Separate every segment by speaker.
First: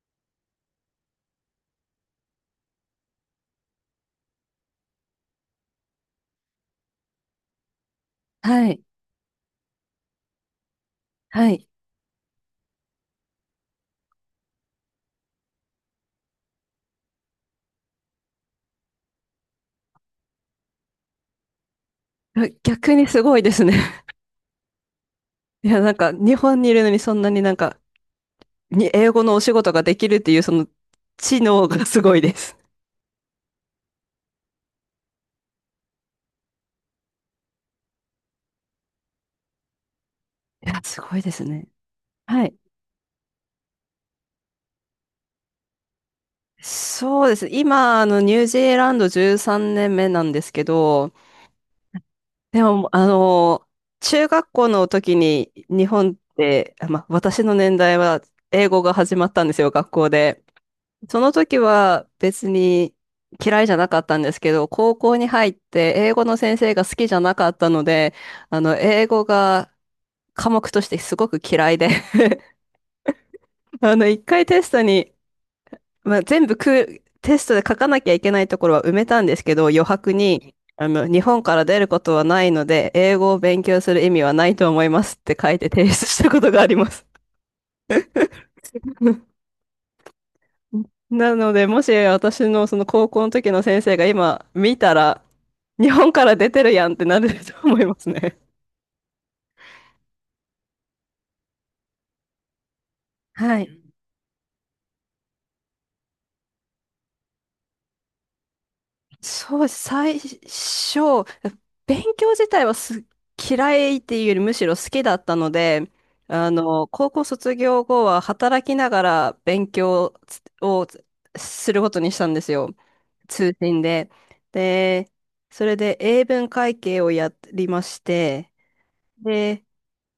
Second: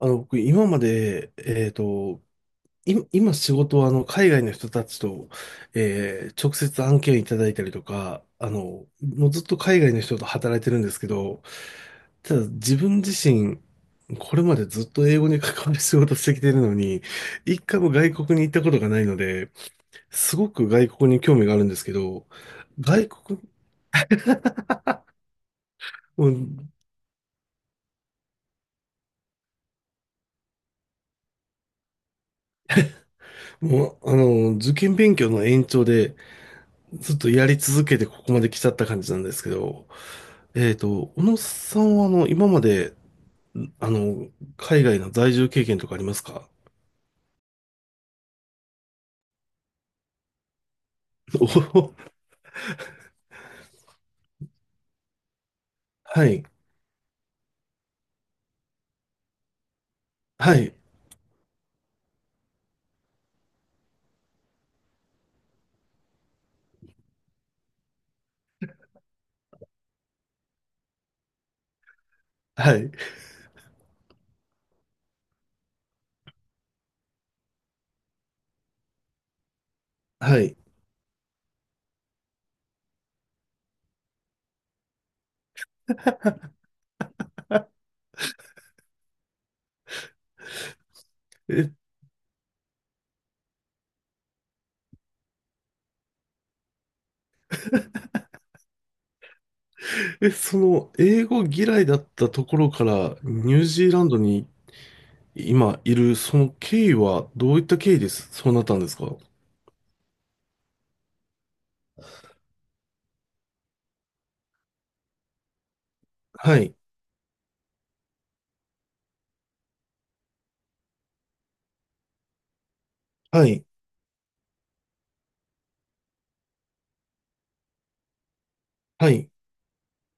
Speaker 1: 僕、今まで、今仕事は、海外の人たちと、直接案件いただいたりとか、
Speaker 2: はい。
Speaker 1: もうずっと海外の人と働いてるんですけど、
Speaker 2: はい。
Speaker 1: ただ自分自身、これまでずっと英語に関わる仕事してきてるのに、一回も外国に行ったことがないので、すごく外国に興味があるんですけど、
Speaker 2: あ、逆に
Speaker 1: 外
Speaker 2: すご
Speaker 1: 国、
Speaker 2: いですね。いや、なんか、
Speaker 1: も
Speaker 2: 日
Speaker 1: う、
Speaker 2: 本にいるのにそんなになんか、に英語のお仕事ができるっていう、その、知能がすごいです。
Speaker 1: もうあの、受験勉強の延長で、ずっとやり続けてここまで来ちゃった感じなんですけど、
Speaker 2: いや、すごい
Speaker 1: 小
Speaker 2: で
Speaker 1: 野
Speaker 2: すね。
Speaker 1: さんは、
Speaker 2: は
Speaker 1: 今
Speaker 2: い。
Speaker 1: まで、あの、海外の在住経験とかありますか？
Speaker 2: そうです。今、ニュージーランド13年目なんですけど、
Speaker 1: おお、
Speaker 2: でも、中学校の時に日 本
Speaker 1: は
Speaker 2: っ
Speaker 1: い、
Speaker 2: て、私の年代は英語が始まったんですよ、学校で。
Speaker 1: はい、
Speaker 2: その時は別に嫌いじゃなかったんですけど、高校に入って英語の先生が好きじゃなかったので、英語が科目としてすごく嫌いで。
Speaker 1: はい、
Speaker 2: 一回テストに、まあ、全部く、テストで書かなきゃいけないところは埋めたんですけど、余白
Speaker 1: は
Speaker 2: に、
Speaker 1: い。
Speaker 2: 日本から出ることはないので、英語を勉強する意味はないと思いますって書いて提出したことがあります。なので、
Speaker 1: え、
Speaker 2: もし私のその高校の時の先生が今見たら、日本から出てるやんってなると思いますね。
Speaker 1: その、英語嫌いだったところから、ニ
Speaker 2: は
Speaker 1: ュー
Speaker 2: い。
Speaker 1: ジーランドに今いる、その経緯は、どういった経緯です、そうなったんですか？
Speaker 2: そう、最初、勉強自体は嫌いっていうよりむしろ好きだったので、
Speaker 1: はい、
Speaker 2: 高校卒業後は働きながら勉強をすることにしたんですよ。
Speaker 1: は
Speaker 2: 通
Speaker 1: い、
Speaker 2: 信で。で、それで英文会計をやりまして、
Speaker 1: はい、
Speaker 2: で、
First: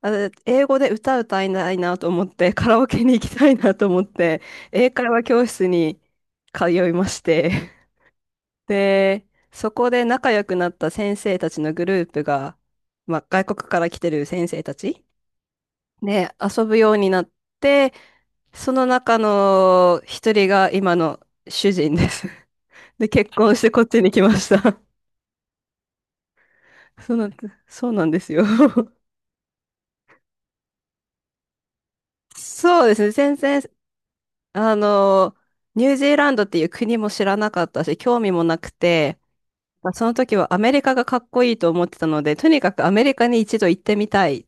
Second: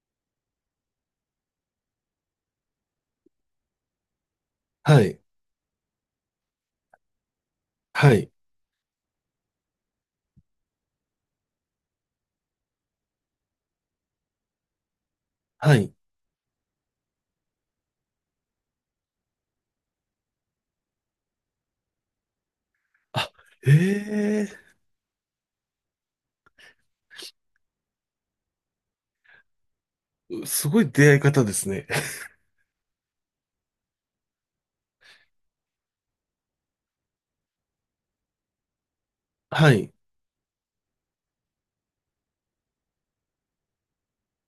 Speaker 2: あの英語で歌歌いたいなと思って、カラオケに行きたいなと思って、英
Speaker 1: は
Speaker 2: 会
Speaker 1: い、
Speaker 2: 話教室に通いまして、
Speaker 1: はい、
Speaker 2: で、そこで仲良くなった先生たちのグループが、まあ、外国から来てる先生たち
Speaker 1: はい。
Speaker 2: で遊ぶようになって、その中の一人が今の主人です。で、結婚してこっちに来ま
Speaker 1: あ、え
Speaker 2: し
Speaker 1: え。
Speaker 2: た。そうなん、そうなんですよ。
Speaker 1: すごい出会い方ですね。
Speaker 2: そうですね。全然あの、ニュージーランドっていう国も知らなかったし、興味もなくて、
Speaker 1: は
Speaker 2: ま
Speaker 1: い、
Speaker 2: あ、その時はアメリカがかっこいいと思ってたので、とにかくアメリカに一度行ってみたい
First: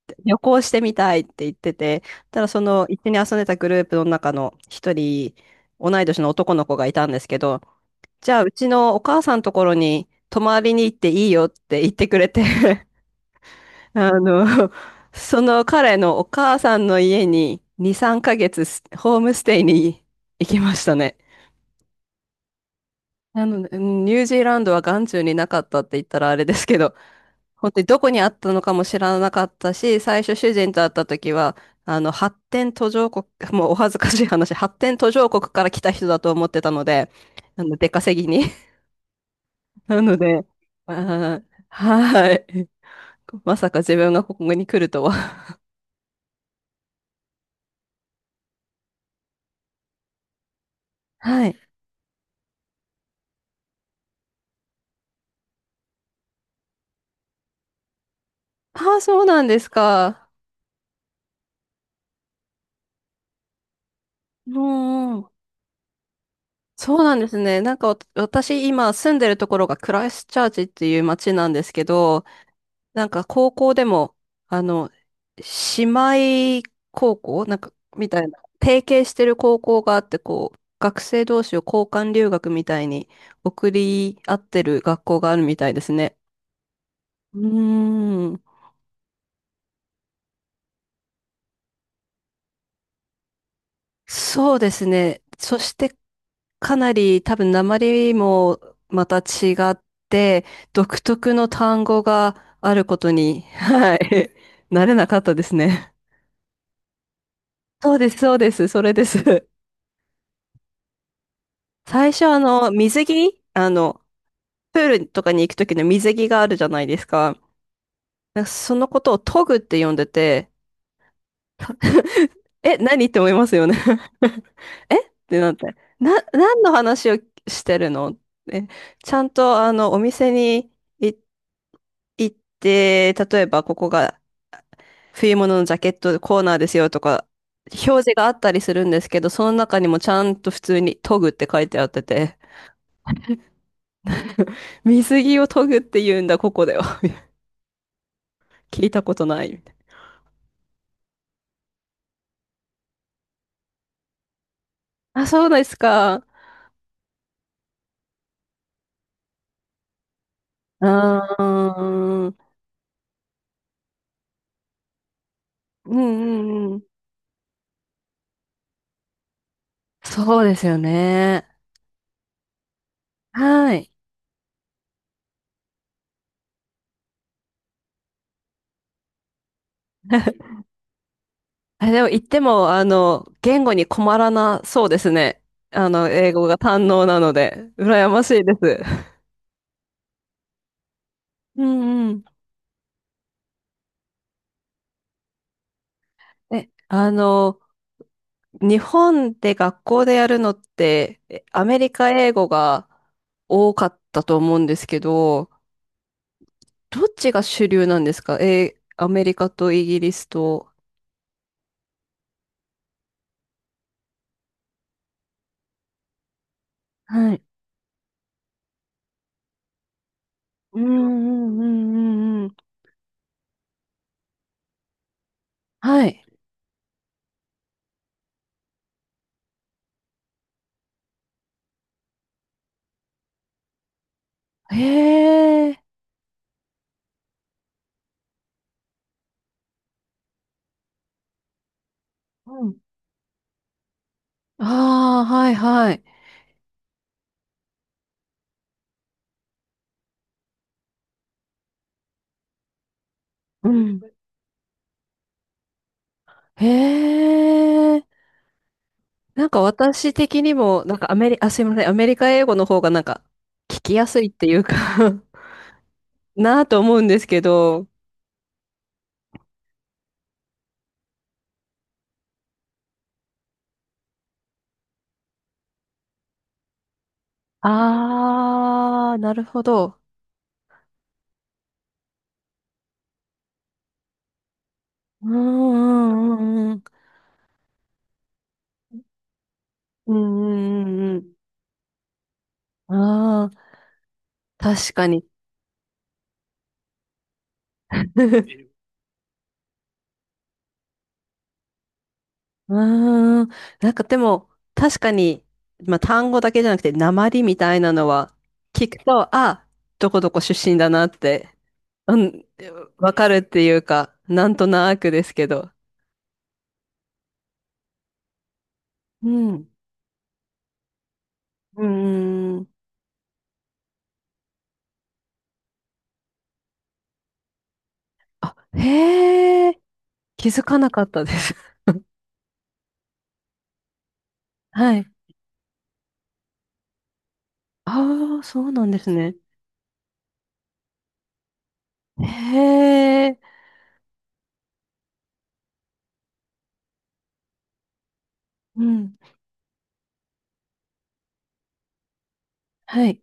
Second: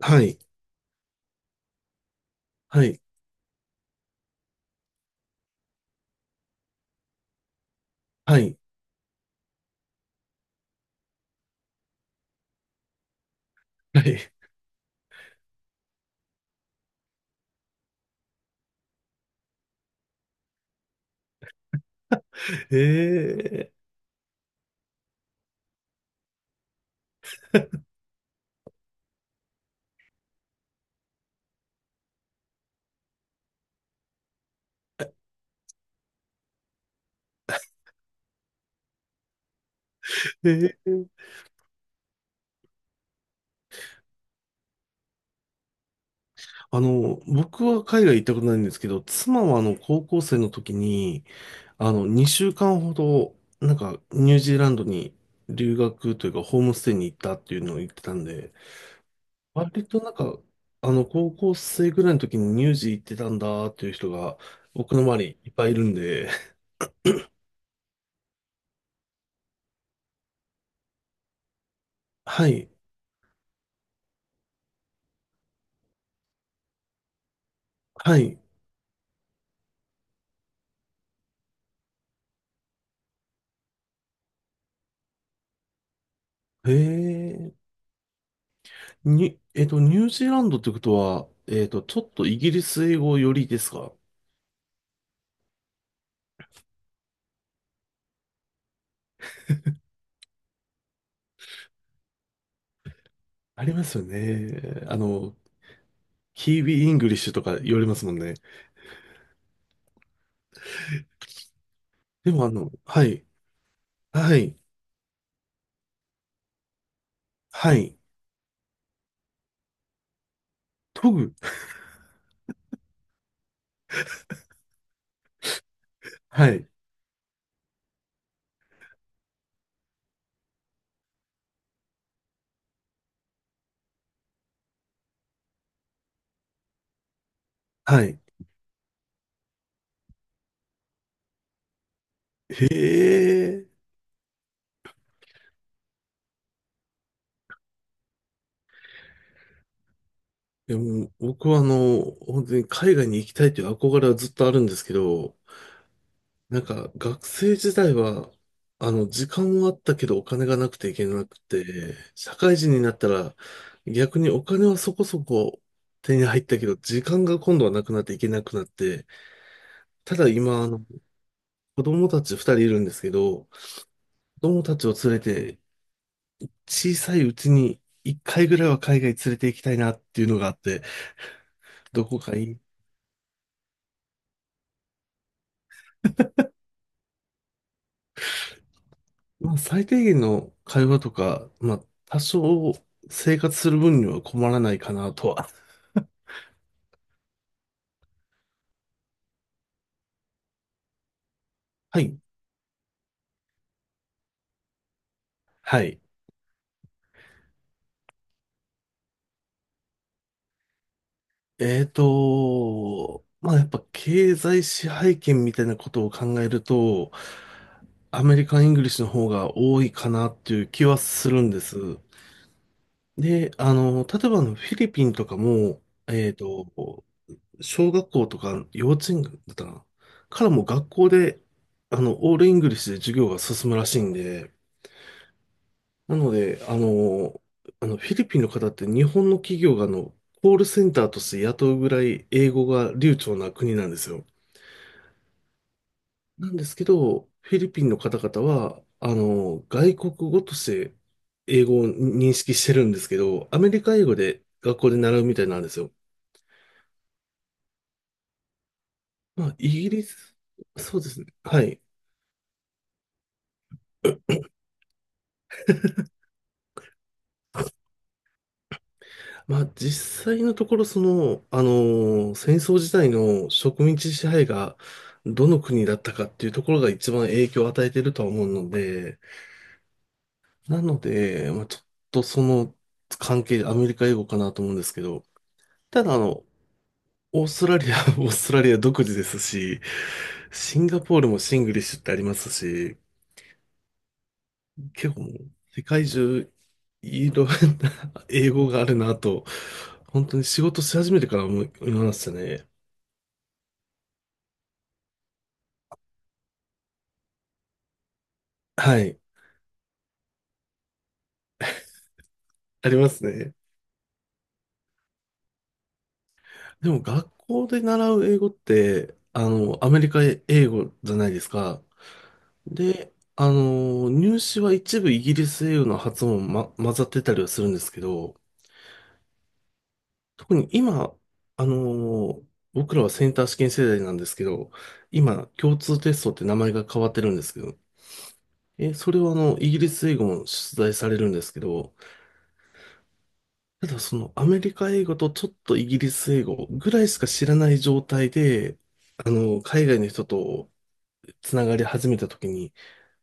Speaker 1: は
Speaker 2: 旅
Speaker 1: い、
Speaker 2: 行してみたいって言ってて、ただそ
Speaker 1: は
Speaker 2: の一
Speaker 1: い、
Speaker 2: 緒に遊んでたグループの中の一人、同い年の男の子がいたんですけど、じゃ
Speaker 1: は
Speaker 2: あう
Speaker 1: い、
Speaker 2: ちのお母さんのところに泊まりに行っていいよって言ってくれて。
Speaker 1: は
Speaker 2: あ
Speaker 1: い。
Speaker 2: の、その彼のお母さんの家に2、3ヶ月ホームステイに行きましたね。なの
Speaker 1: え
Speaker 2: で、う
Speaker 1: え。
Speaker 2: ん、ニュージーランドは眼中になかったって言ったらあれですけど、本当にどこにあったのかも知らなかったし、最初主人と会った時は、発展途上国、もうお恥ずかしい話、発展途上国から来た人だと思ってたので、出稼ぎに。なので、
Speaker 1: で、
Speaker 2: あーはい。まさか自分がここに来るとは。
Speaker 1: あの、僕は海外行ったことないんですけど、妻は高校生の時に、
Speaker 2: はい。
Speaker 1: 2週間ほど、ニュージーランドに留学というか、ホームステイに行ったっていうのを言ってたんで、
Speaker 2: ああ、そうなんです
Speaker 1: 割と
Speaker 2: か。
Speaker 1: 高校生ぐらいの時にニュージー行ってたんだっていう人が、
Speaker 2: う
Speaker 1: 僕の
Speaker 2: んう
Speaker 1: 周
Speaker 2: ん。
Speaker 1: りいっぱいいるんで、
Speaker 2: そうなんですね。なんか私今住んでるところがクライストチャーチっていう街なんですけど、
Speaker 1: はい、
Speaker 2: なんか高校でも、あの、姉妹高校なんか、み
Speaker 1: は
Speaker 2: たい
Speaker 1: い、
Speaker 2: な、提携してる高校があって、こう、学生同士を交換留学みたいに送り合ってる学校があるみたいですね。
Speaker 1: へ
Speaker 2: う
Speaker 1: え、
Speaker 2: ーん、
Speaker 1: に、えっと、ニュージーランドってことは、ちょっとイギリス英語よりですか？
Speaker 2: そうですね。そして、かなり多分訛りもまた違って、独特の単語があることに、
Speaker 1: ありま
Speaker 2: は
Speaker 1: すよ
Speaker 2: い、
Speaker 1: ね。
Speaker 2: 慣れ
Speaker 1: あ
Speaker 2: なかった
Speaker 1: の、
Speaker 2: ですね。
Speaker 1: キービーイングリッシュとか言われ
Speaker 2: そ
Speaker 1: ま
Speaker 2: う
Speaker 1: す
Speaker 2: で
Speaker 1: も
Speaker 2: す、
Speaker 1: ん
Speaker 2: そ
Speaker 1: ね。
Speaker 2: うです、それです。最初
Speaker 1: でもあの、
Speaker 2: 水
Speaker 1: はい、
Speaker 2: 着
Speaker 1: はい、
Speaker 2: プールとかに行く時の水着があるじゃないですか。
Speaker 1: はい、
Speaker 2: なんかそのことをトグって呼んでて、
Speaker 1: トグ、
Speaker 2: え、何って思いますよね。 えってなって。
Speaker 1: は
Speaker 2: 何
Speaker 1: い、
Speaker 2: の話をしてるの。え、ちゃんとお店に行行って、例えばここが冬物のジャケットコーナーですよとか、表
Speaker 1: は
Speaker 2: 示
Speaker 1: い。
Speaker 2: があったりするんですけど、その中にもちゃんと普通にトグって書いてあってて、
Speaker 1: へえ。
Speaker 2: 水着をトグって言うんだ、ここでは聞いたことないみたい。
Speaker 1: でも僕はあの、本当に海外に行きたいという憧れはずっとあるんですけ
Speaker 2: なあ、
Speaker 1: ど、
Speaker 2: そうですか。う
Speaker 1: なんか学生時代は、時間はあったけどお金がなくていけなく
Speaker 2: ー
Speaker 1: て、
Speaker 2: ん。う
Speaker 1: 社
Speaker 2: ん
Speaker 1: 会人になったら逆にお金はそこそこ
Speaker 2: う
Speaker 1: 手に入ったけ
Speaker 2: んう
Speaker 1: ど、
Speaker 2: ん。
Speaker 1: 時間が今度はなくなっていけなくなって、ただ
Speaker 2: そうで
Speaker 1: 今、
Speaker 2: すよね。
Speaker 1: 子供たち二人いるんですけど、
Speaker 2: はい。
Speaker 1: 子供たちを連れて、小さいうちに一回ぐらいは海外連れて行きたいなっていうのが あって、
Speaker 2: あ、で
Speaker 1: ど
Speaker 2: も言
Speaker 1: こ
Speaker 2: っ
Speaker 1: か
Speaker 2: て
Speaker 1: いい、
Speaker 2: も、言語に困らなそうですね。英語が堪能なので、羨ましいです。
Speaker 1: まあ最低限の会話とか、
Speaker 2: う
Speaker 1: まあ
Speaker 2: んう
Speaker 1: 多
Speaker 2: ん。
Speaker 1: 少生活する分には困らないかなとは。
Speaker 2: え、日本で学校でやるのって、アメリ
Speaker 1: は
Speaker 2: カ
Speaker 1: い。
Speaker 2: 英語が多かったと思うんですけど、
Speaker 1: はい。
Speaker 2: どっちが主流なんですか。アメリカとイギリスと。
Speaker 1: まあやっぱ経済支配権みたいなことを考えると、
Speaker 2: はい。
Speaker 1: アメリカン・イングリッシュの方が多いかなっていう
Speaker 2: う
Speaker 1: 気
Speaker 2: んう
Speaker 1: はするん
Speaker 2: ん
Speaker 1: で
Speaker 2: うん
Speaker 1: す。
Speaker 2: うんうん。
Speaker 1: で、例えばあのフィリピンとかも、
Speaker 2: はい。
Speaker 1: えーと、小学校とか幼稚園だったかなからもう学校で、オールイングリッシュで授業が進むらしいんで、
Speaker 2: へえ。
Speaker 1: なので、フィリピンの方って日本の企業があの、コールセンターとして雇うぐらい英
Speaker 2: う
Speaker 1: 語
Speaker 2: ん。
Speaker 1: が流暢な国なんですよ。
Speaker 2: ああ、はいはい。
Speaker 1: なんですけど、フィリピンの方々は、外国語として英語を認識してるんですけど、ア
Speaker 2: う
Speaker 1: メリカ
Speaker 2: ん。
Speaker 1: 英語で学校で習うみたいなんですよ。
Speaker 2: へえ。な
Speaker 1: ま
Speaker 2: ん
Speaker 1: あ、
Speaker 2: か
Speaker 1: イギリ
Speaker 2: 私
Speaker 1: ス、
Speaker 2: 的にも、なん
Speaker 1: そうで
Speaker 2: かア
Speaker 1: すね。
Speaker 2: メリ、あ、
Speaker 1: は
Speaker 2: すいま
Speaker 1: い。
Speaker 2: せん。アメリカ英語の方がなんか聞きやすいっていうか、 なあと思うんですけど。
Speaker 1: まあ実際のところその、戦争時代の植民地支配がどの国だったかっていうところが一番影響を与えているとは思うの
Speaker 2: ああ、
Speaker 1: で、
Speaker 2: なるほど。
Speaker 1: なので、まあちょっとその関係でアメリカ英語かなと思うんですけど、
Speaker 2: うんう
Speaker 1: ただあ
Speaker 2: んう
Speaker 1: の、
Speaker 2: んうん。
Speaker 1: オーストラリア、オーストラリア独自ですし、
Speaker 2: うん
Speaker 1: シ
Speaker 2: う
Speaker 1: ンガ
Speaker 2: ん
Speaker 1: ポ
Speaker 2: う
Speaker 1: ール
Speaker 2: ん
Speaker 1: もシングリッシュってあります
Speaker 2: うん。
Speaker 1: し、
Speaker 2: ああ、確か
Speaker 1: 結構
Speaker 2: に。
Speaker 1: もう世界中いろんな 英 語があるなと、本当に仕事し始めてから思いましたね。
Speaker 2: うーん。なんかでも、確かに、まあ単語だけじゃなくて、訛りみたいなのは、聞
Speaker 1: は
Speaker 2: く
Speaker 1: い。
Speaker 2: と、あ、どこどこ出身だなって、うん、
Speaker 1: ありま
Speaker 2: わ
Speaker 1: す
Speaker 2: かるっ
Speaker 1: ね。
Speaker 2: ていうか、なんとなくですけど。
Speaker 1: でも学校で習う英語って、
Speaker 2: うん。
Speaker 1: アメリカ英語じゃないですか。
Speaker 2: うーん。
Speaker 1: で、入試は一部イギリス英語の発音も、混ざってたりはするんですけど、
Speaker 2: あ、へえ、気
Speaker 1: 特
Speaker 2: づ
Speaker 1: に
Speaker 2: かなかっ
Speaker 1: 今、
Speaker 2: たです。
Speaker 1: あ の、僕らはセンター試験世代なんですけど、
Speaker 2: はい。
Speaker 1: 今、共通テストって名前が変わってるんですけど、
Speaker 2: ああ、そうなんです
Speaker 1: それはあ
Speaker 2: ね。
Speaker 1: の、イギリス英語も出題されるんですけど、
Speaker 2: へえ、
Speaker 1: ただそのアメリカ英語とちょっとイギリス英語ぐらいしか知らない状態で、
Speaker 2: うん。
Speaker 1: 海外の人とつながり始めた時に、
Speaker 2: はい。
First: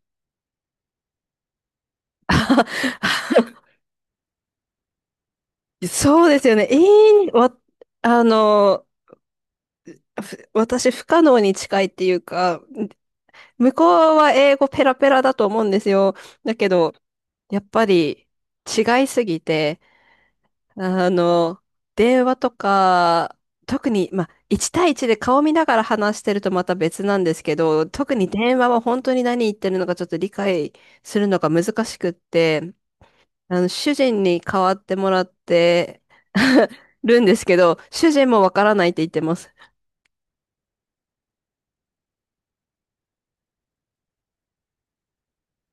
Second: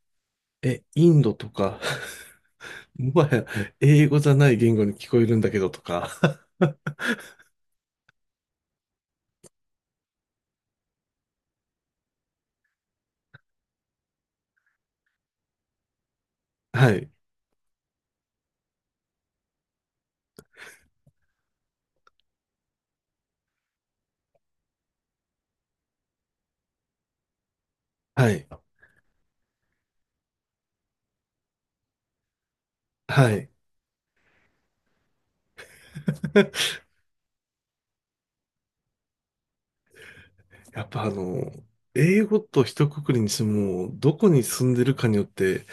Speaker 1: インドとか、もはや 英語じゃない言語に聞こえるんだけどと
Speaker 2: そうで
Speaker 1: か、
Speaker 2: すよね。ええ、あの、私不可能に近いっていうか、向こうは英語ペラペラだと思うんですよ。だけ
Speaker 1: は
Speaker 2: ど、
Speaker 1: い、
Speaker 2: やっぱり違いすぎて、あの、電話とか、特に、まあ、1対1で顔見ながら話してるとまた別なんですけど、特に
Speaker 1: はい、
Speaker 2: 電話は本当に何言ってるのかちょっと理解するのが難しくって、
Speaker 1: はい。
Speaker 2: 主人に代わってもらって るんですけど、主人もわからないって言ってます。
Speaker 1: やっぱあの、英語と一括りにしても、どこに住んでるかによって、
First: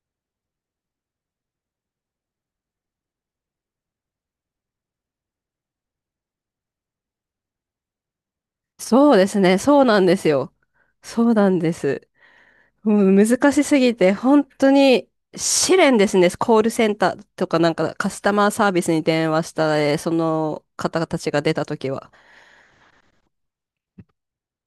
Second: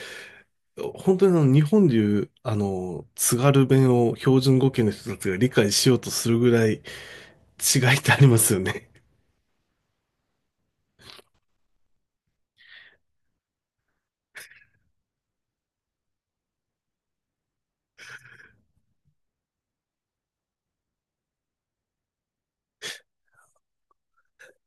Speaker 1: 本当にあの、日本でいう、津軽弁を標準語圏の人たちが理解しようとするぐらい違いってありますよね。
Speaker 2: そうですね。そうなんですよ。そうなんです。うん、難しすぎて、本当に試練ですね。コールセンターとかなんかカスタマーサービスに電話したら、その方たちが出たときは。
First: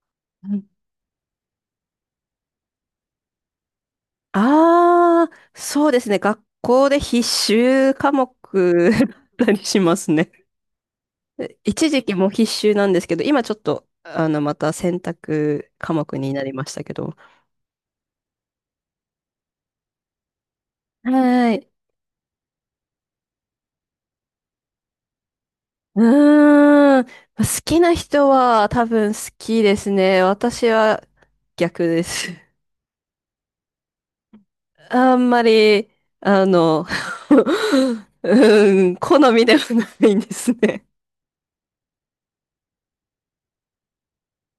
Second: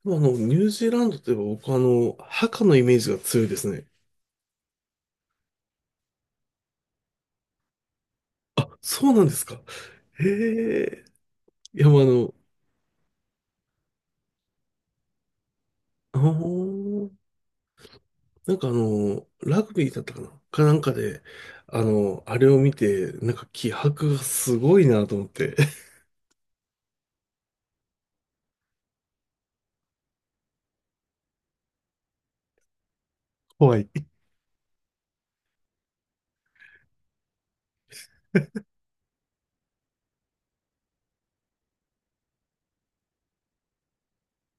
Speaker 1: あの、ニュージーランドといえば僕はあの、墓のイメージが強いですね。
Speaker 2: ああー、そうですね。学校で必修科目
Speaker 1: あ、そうなんで
Speaker 2: だっ
Speaker 1: す
Speaker 2: た
Speaker 1: か。
Speaker 2: りします
Speaker 1: へ
Speaker 2: ね。
Speaker 1: え。い
Speaker 2: 一
Speaker 1: や、もう
Speaker 2: 時
Speaker 1: あ
Speaker 2: 期も
Speaker 1: の、
Speaker 2: 必修なんですけど、今ちょっと、また選択科目
Speaker 1: あ
Speaker 2: になりましたけ
Speaker 1: ー
Speaker 2: ど。
Speaker 1: ラグビーだったかなんかで、
Speaker 2: はい。
Speaker 1: あれを見て、なんか気迫がすごいなと思って。
Speaker 2: うーん。好きな人は多分好きですね。私は逆です。
Speaker 1: 怖い。
Speaker 2: あんまり、あの、うーん、好みではないんですね。